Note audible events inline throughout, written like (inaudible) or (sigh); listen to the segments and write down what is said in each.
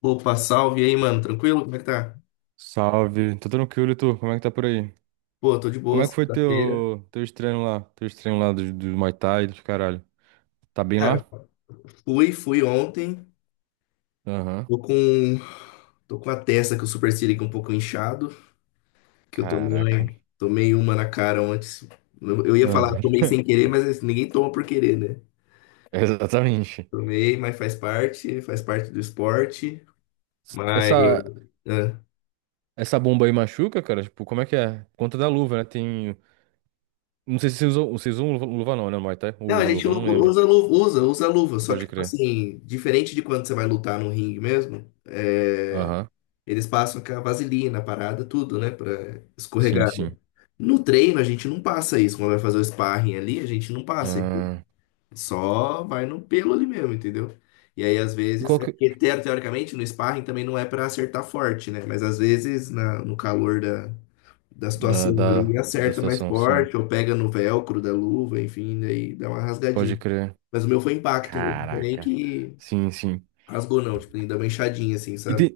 Opa, salve e aí, mano. Tranquilo? Como é que tá? Salve, tô tranquilo, e tu? Como é que tá por aí? Pô, tô de Como boa, é que foi sexta-feira. Teus treinos lá? Teus treinos lá do Muay Thai, dos caralho. Tá bem Cara, lá? fui ontem. Aham. Tô com. Tô com a testa que o supercílio aqui um pouco inchado. Que eu tomei, Caraca. né? Tomei uma na cara antes. Eu ia falar, Aham. tomei (laughs) sem querer, mas assim, ninguém toma por querer, né? Exatamente. Tomei, mas faz parte do esporte. Mas. Essa, É. Essa bomba aí machuca, cara? Tipo, como é que é? Por conta da luva, né? Tem. Não sei se vocês usam luva, luva não, né? Muay Thai? Ou Não, usa luva, não lembro. usa luva, usa, usa luva. Só que, Pode tipo crer. assim, diferente de quando você vai lutar no ringue mesmo. É, Aham. eles passam com a vaselina, a parada, tudo, né? Pra Sim, escorregar, né? sim. No treino, a gente não passa isso. Quando vai fazer o sparring ali, a gente não passa isso. Ah, Só vai no pelo ali mesmo, entendeu? E aí, às e vezes, qual é que. porque teoricamente no sparring também não é pra acertar forte, né? Mas às vezes, no calor da, da Da, situação da, ali, Da acerta mais situação, sim. forte, ou pega no velcro da luva, enfim, daí dá uma Pode rasgadinha. crer. Mas o meu foi impacto mesmo, não foi nem Caraca. que Sim, sim. rasgou, não, tipo, nem dá uma inchadinha assim, sabe?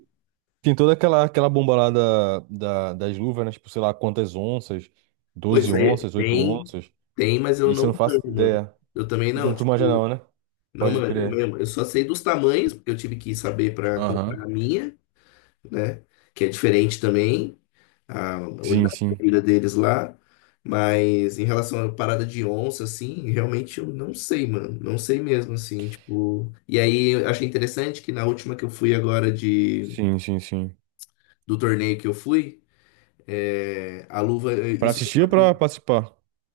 Tem toda aquela bomba lá das luvas, né? Tipo, sei lá quantas onças, Pois 12 é, onças, 8 tem, onças. tem, mas eu Isso não eu não faço manjo, mano. ideia. Eu também Não não, tu manja tipo, não, né? não Pode manjo crer. mesmo. Eu só sei dos tamanhos, porque eu tive que saber para Aham. comprar a minha, né? Que é diferente também, a Sim, unidade de sim. medida deles lá. Mas em relação à parada de onça, assim, realmente eu não sei, mano. Não sei mesmo, assim, tipo. E aí eu achei interessante que na última que eu fui agora de, Sim, sim, sim. do torneio que eu fui, é, a luva. Pra Isso. assistir ou pra participar?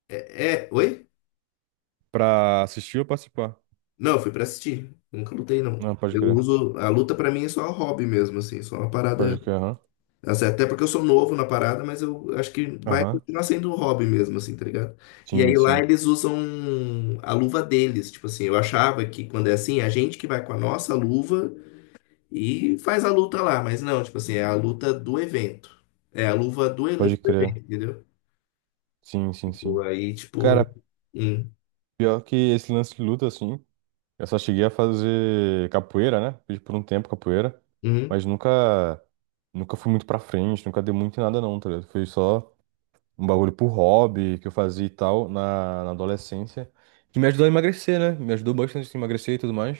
É, é, oi? Pra assistir ou participar? Não, eu fui pra assistir. Nunca lutei, não. Não, pode Eu crer. uso. A luta pra mim é só um hobby mesmo, assim. Só uma parada. Pode crer, aham. Assim, até porque eu sou novo na parada, mas eu acho que vai Aham. continuar sendo um hobby mesmo, assim, tá ligado? E aí Sim, lá sim. eles usam a luva deles. Tipo assim, eu achava que quando é assim, é a gente que vai com a nossa luva e faz a luta lá. Mas não, tipo assim, é a luta do evento. É a luva Pode do crer. evento, entendeu? Sim, sim, Tipo, sim. aí, tipo. Cara, Hum, pior que esse lance de luta, assim. Eu só cheguei a fazer capoeira, né? Fiz por um tempo capoeira, hum, mas nunca fui muito pra frente, nunca dei muito em nada não, tá ligado? Foi só um bagulho por hobby que eu fazia e tal na adolescência, que me ajudou a emagrecer, né? Me ajudou bastante a emagrecer e tudo mais.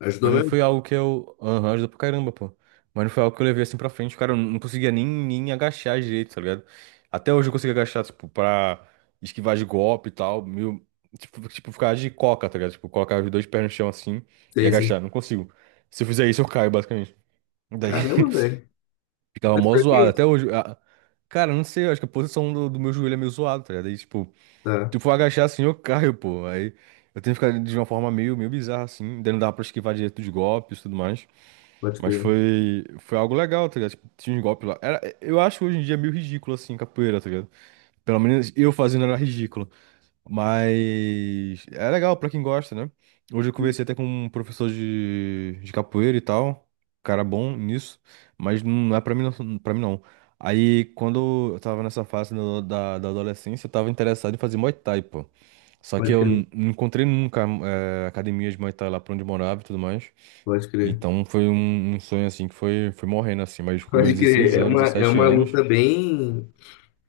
ajudou Mas não mesmo? foi algo que eu. Aham, ajuda pra caramba, pô. Mas não foi algo que eu levei assim pra frente, cara. Eu não conseguia nem agachar direito, tá ligado? Até hoje eu consigo agachar, tipo, pra esquivar de golpe e tal. Meio. Tipo, ficar de coca, tá ligado? Tipo, colocar os dois pés no chão assim e Sei, sei. agachar. Não consigo. Se eu fizer isso, eu caio, basicamente. Daí Caramba, velho. (laughs) ficava Mas mó por zoado. quê? Até hoje. Cara, eu não sei, eu acho que a posição do meu joelho é meio zoado, tá ligado? Aí, tipo, Tá. se eu for agachar assim, eu caio, pô. Aí eu tenho que ficar de uma forma meio bizarra, assim. Daí não dá pra esquivar direito dos golpes e tudo mais. Pode Mas crer, foi algo legal, tá ligado? Tipo, tinha uns golpes lá. Era, eu acho hoje em dia meio ridículo, assim, capoeira, tá ligado? Pelo menos eu fazendo era ridículo. Mas é legal pra quem gosta, né? Hoje eu conversei até com um professor de capoeira e tal. Cara bom nisso. Mas não é pra mim, não, pra mim não. Aí, quando eu tava nessa fase da adolescência, eu tava interessado em fazer Muay Thai, pô. Só que pode eu crer, não encontrei nunca academia de Muay Thai lá pra onde eu morava e tudo mais. pode crer, Então foi um sonho assim que foi morrendo assim, mas com meus pode crer. 16 anos, É 17 uma anos. luta bem,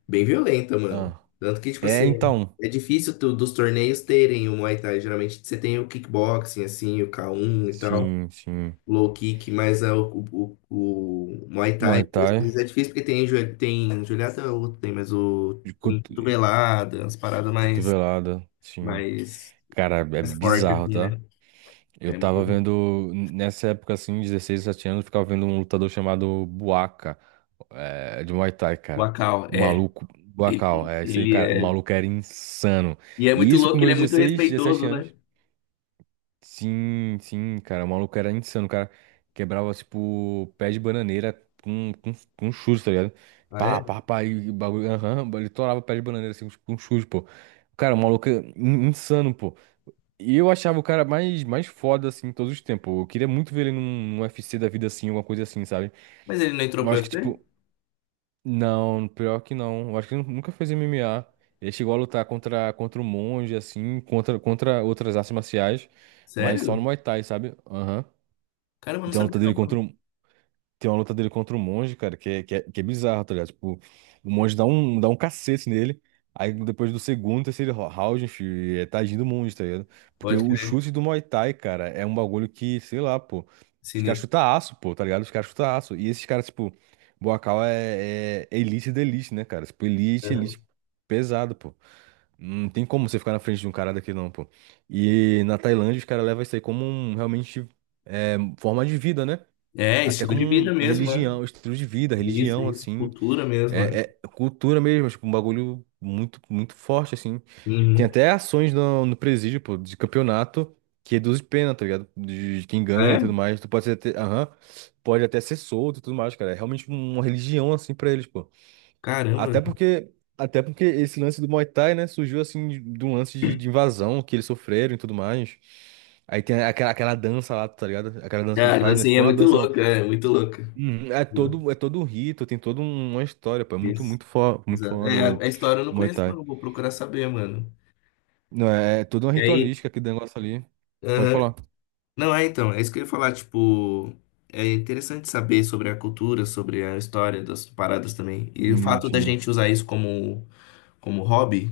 bem violenta, mano. Ah. Tanto que, tipo É, assim, então. é difícil dos torneios terem o Muay Thai. Geralmente você tem o kickboxing, assim, o K1 e tal, Sim, sim. low kick, mas é o Muay Thai Muay Thai, mesmo, às vezes é difícil porque tem, tem Julieta é outro, tem, mas o de tem cotovelada, as paradas mais, cotovelada, sim. mais, Cara, é mais fortes, bizarro, assim, tá? né? Eu É tava muito. vendo, nessa época assim, 16 17 anos, eu ficava vendo um lutador chamado Buaca, é, de Muay Thai, O cara. Akal, O é. maluco, Buacal, Ele, é isso aí, ele cara. O é. maluco era insano. E é E muito isso com louco, ele meus é muito 16 17 respeitoso, né? anos. Sim, sim, cara. O maluco era insano. O cara quebrava, tipo, pé de bananeira com chus, tá ligado? Ah, Pá, é? pá, pá, e o bagulho. Aham, ele torava pé de bananeira assim com chus, pô. Cara, o maluco é insano, pô. E eu achava o cara mais foda, assim, todos os tempos. Eu queria muito ver ele num UFC da vida assim, alguma coisa assim, sabe? Mas ele não entrou Eu pro acho que, UFC? tipo, não, pior que não. Eu acho que ele nunca fez MMA. Ele chegou a lutar contra o monge, assim, contra outras artes marciais. Mas só no Sério? Muay Thai, sabe? Aham. Caramba, eu não Tem uma sabia luta não, dele contra mano. um, tem uma luta dele contra um monge, cara, que é bizarro, tá ligado? Tipo, o monge dá um cacete nele. Aí depois do segundo, terceiro round, enfim, é tadinho do monge, tá ligado? Porque Pode o crer. chute do Muay Thai, cara, é um bagulho que, sei lá, pô. Os caras Sinistro. chutam aço, pô, tá ligado? Os caras chutam aço. E esses caras, tipo, Boacau é elite da elite, né, cara? Tipo, elite, elite pesado, pô. Não tem como você ficar na frente de um cara daqui, não, pô. E na Tailândia, os caras levam isso aí como um, realmente, é, forma de vida, né? É, é, Até estilo como de vida mesmo, é. religião, um estilo de vida, Isso, religião, isso. assim, Cultura mesmo, é. é cultura mesmo, tipo, um bagulho muito, muito forte, assim. Tem Uhum. até ações no presídio, pô, de campeonato que reduz pena, tá ligado? De quem ganha e tudo É? mais. Tu pode ser até, aham, pode até ser solto e tudo mais, cara. É realmente uma religião, assim, pra eles, pô. Caramba. Até porque, Até porque esse lance do Muay Thai, né, surgiu, assim, de um lance de invasão que eles sofreram e tudo mais. Aí tem aquela dança lá, tá ligado? Aquela dança que eles Cara, fazem, né? assim, Tipo, é não é uma muito dança, não. louco, é muito louco. Uhum. Louco. É todo um rito, tem toda uma história, pô. É muito, Isso. Muito Exato. foda É, o a história eu não Muay conheço, Thai. não. Vou procurar saber, mano. Não, é toda uma E aí? ritualística aquele negócio ali. Pode Aham. falar. Não, é então, é isso que eu ia falar, tipo, é interessante saber sobre a cultura, sobre a história das paradas também. E o Sim, fato da sim. gente usar isso como, como hobby,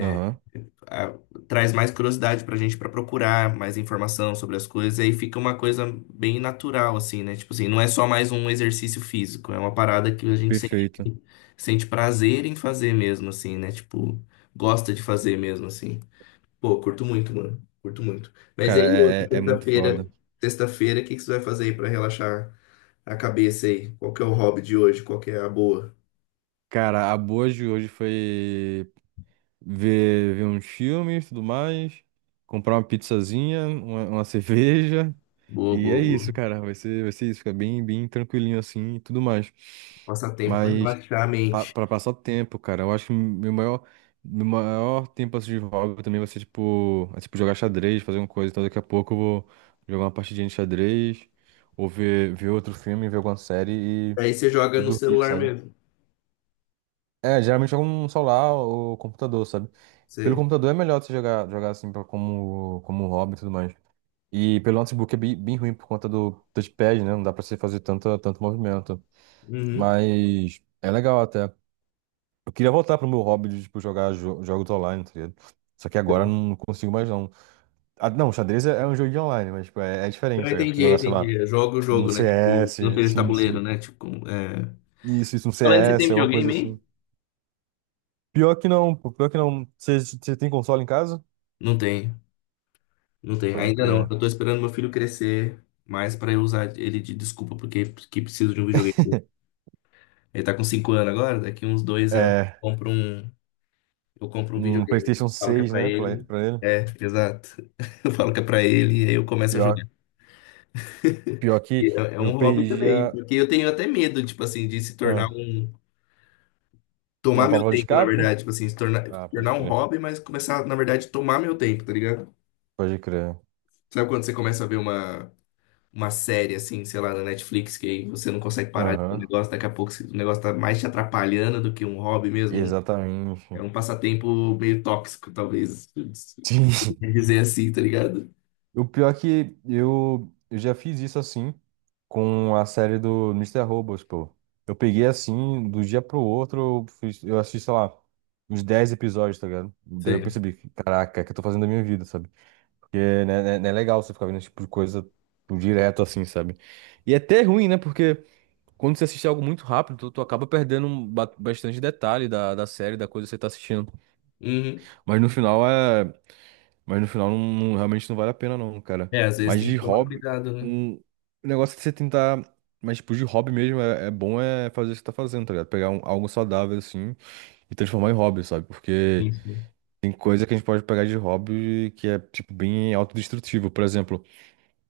Aham, ah, traz mais curiosidade pra gente pra procurar mais informação sobre as coisas, e aí fica uma coisa bem natural, assim, né? Tipo assim, não é só mais um exercício físico, é uma parada que a gente sente, perfeito. sente prazer em fazer mesmo, assim, né? Tipo, gosta de fazer mesmo, assim. Pô, curto muito, mano. Curto muito. Mas aí, Cara, hoje, é muito sexta-feira, foda. sexta-feira, o que que você vai fazer aí pra relaxar a cabeça aí? Qual que é o hobby de hoje? Qual que é a boa? Cara, a boa de hoje foi ver uns filmes e tudo mais, comprar uma pizzazinha, uma (laughs) cerveja. Boa, E é boa, isso, boa. cara. Vai ser isso. Fica bem, bem tranquilinho assim e tudo mais. Passatempo pra Mas. relaxar a Pa- mente. Pra passar o tempo, cara. Eu acho que meu maior tempo assim, de hobby também vai ser, tipo, tipo, jogar xadrez, fazer uma coisa. Então, daqui a pouco eu vou jogar uma partidinha de xadrez, ou ver outro filme, ver alguma série e, Aí você joga e no dormir, celular sabe? mesmo. É, geralmente jogo no celular ou computador, sabe? Pelo Você. computador é melhor você jogar assim, pra, como hobby e tudo mais. E pelo notebook é bem, bem ruim por conta do touchpad, né? Não dá pra você fazer tanto, tanto movimento. Uhum. Mas é legal até. Eu queria voltar pro meu hobby de, tipo, jogar jogos online, tá ligado? Só que agora eu Sei. não consigo mais, não. Ah, não, xadrez é um jogo de online, mas, tipo, é Eu diferente, tá ligado? Tu entendi, jogar, sei lá, entendi. Joga o um jogo, né? Tipo, não CS, seja sim, tabuleiro, sim. né? Tipo, é... Isso, um Falando, você tem CS, alguma coisa videogame aí? assim. Pior que não, pô, pior que não. Você tem console em casa? Não tem, não tem. Pode Ainda não. crer. Eu tô esperando meu filho crescer mais pra eu usar ele de desculpa, porque que preciso de um videogame. Ele tá com 5 anos agora, daqui uns 2 anos É, eu compro um um videogame. Eu PlayStation falo que é seis, pra né, ele. pra ele. É, exato. (laughs) Eu falo que é pra ele e aí eu começo a jogar. Pior, Pior E que É, é um eu hobby perdi também, porque eu tenho até medo, tipo assim, de se tornar ah, um. Tomar uma meu válvula de tempo, na escape? verdade. Tipo assim, se tornar, se Ah, pode tornar um crer. hobby, mas começar, na verdade, tomar meu tempo, tá ligado? Pode crer. Sabe quando você começa a ver uma série, assim, sei lá, na Netflix, que aí você não consegue parar de ver o Aham. negócio, daqui a pouco o negócio tá mais te atrapalhando do que um hobby mesmo, um. É Exatamente. um passatempo meio tóxico, talvez, (laughs) (laughs) Sim. dizer assim, tá ligado? O pior é que eu já fiz isso assim com a série do Mister Robot, pô. Eu peguei assim, do dia pro outro, eu assisti, sei lá, uns 10 episódios, tá ligado? Daí eu Sei. percebi, que, caraca, o que eu tô fazendo da minha vida, sabe? Porque né, não é legal você ficar vendo esse tipo de coisa tipo, direto assim, sabe? E é até ruim, né? Porque quando você assiste algo muito rápido, tu acaba perdendo um bastante detalhe da série, da coisa que você tá assistindo. Uhum. Mas no final é. Mas no final não, realmente não vale a pena não, cara. É, às vezes Mas tem de que tomar hobby, cuidado, né? O negócio é você tentar. Mas tipo, de hobby mesmo é bom é fazer o que você tá fazendo, tá ligado? Pegar algo saudável assim e transformar em hobby, sabe? Porque Sim, sim. tem coisa que a gente pode pegar de hobby que é, tipo, bem autodestrutivo. Por exemplo,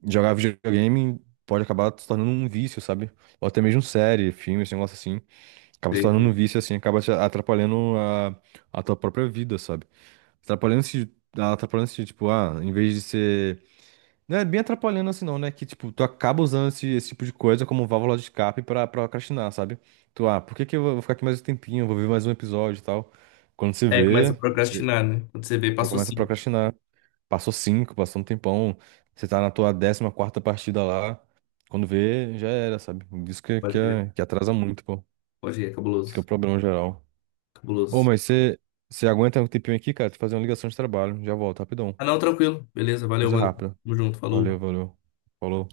jogar videogame pode acabar se tornando um vício, sabe? Ou até mesmo série, filme, esse negócio assim. Acaba se Sei, tornando um sei. vício assim, acaba te atrapalhando a tua própria vida, sabe? Atrapalhando-se, atrapalhando-se, tipo, ah, em vez de ser não é bem atrapalhando assim não, né? Que, tipo, tu acaba usando esse tipo de coisa como válvula de escape pra procrastinar, sabe? Por que que eu vou ficar aqui mais um tempinho? Eu vou ver mais um episódio e tal. Quando você É, começa vê, a você procrastinar, né? Quando você vê, passou começa a cinco. procrastinar. Passou cinco, passou um tempão. Você tá na tua 14ª partida lá. Quando vê, já era, sabe? Isso Pode crer. Que atrasa muito, pô. Pode ir, é Isso que é o cabuloso. problema geral. Ô, Cabuloso. mas você aguenta um tempinho aqui, cara? Tem que fazer uma ligação de trabalho. Já volto, rapidão. Ah, não, tranquilo. Beleza, valeu, Coisa mano. rápida. Tamo junto, Valeu, falou. valeu. Falou.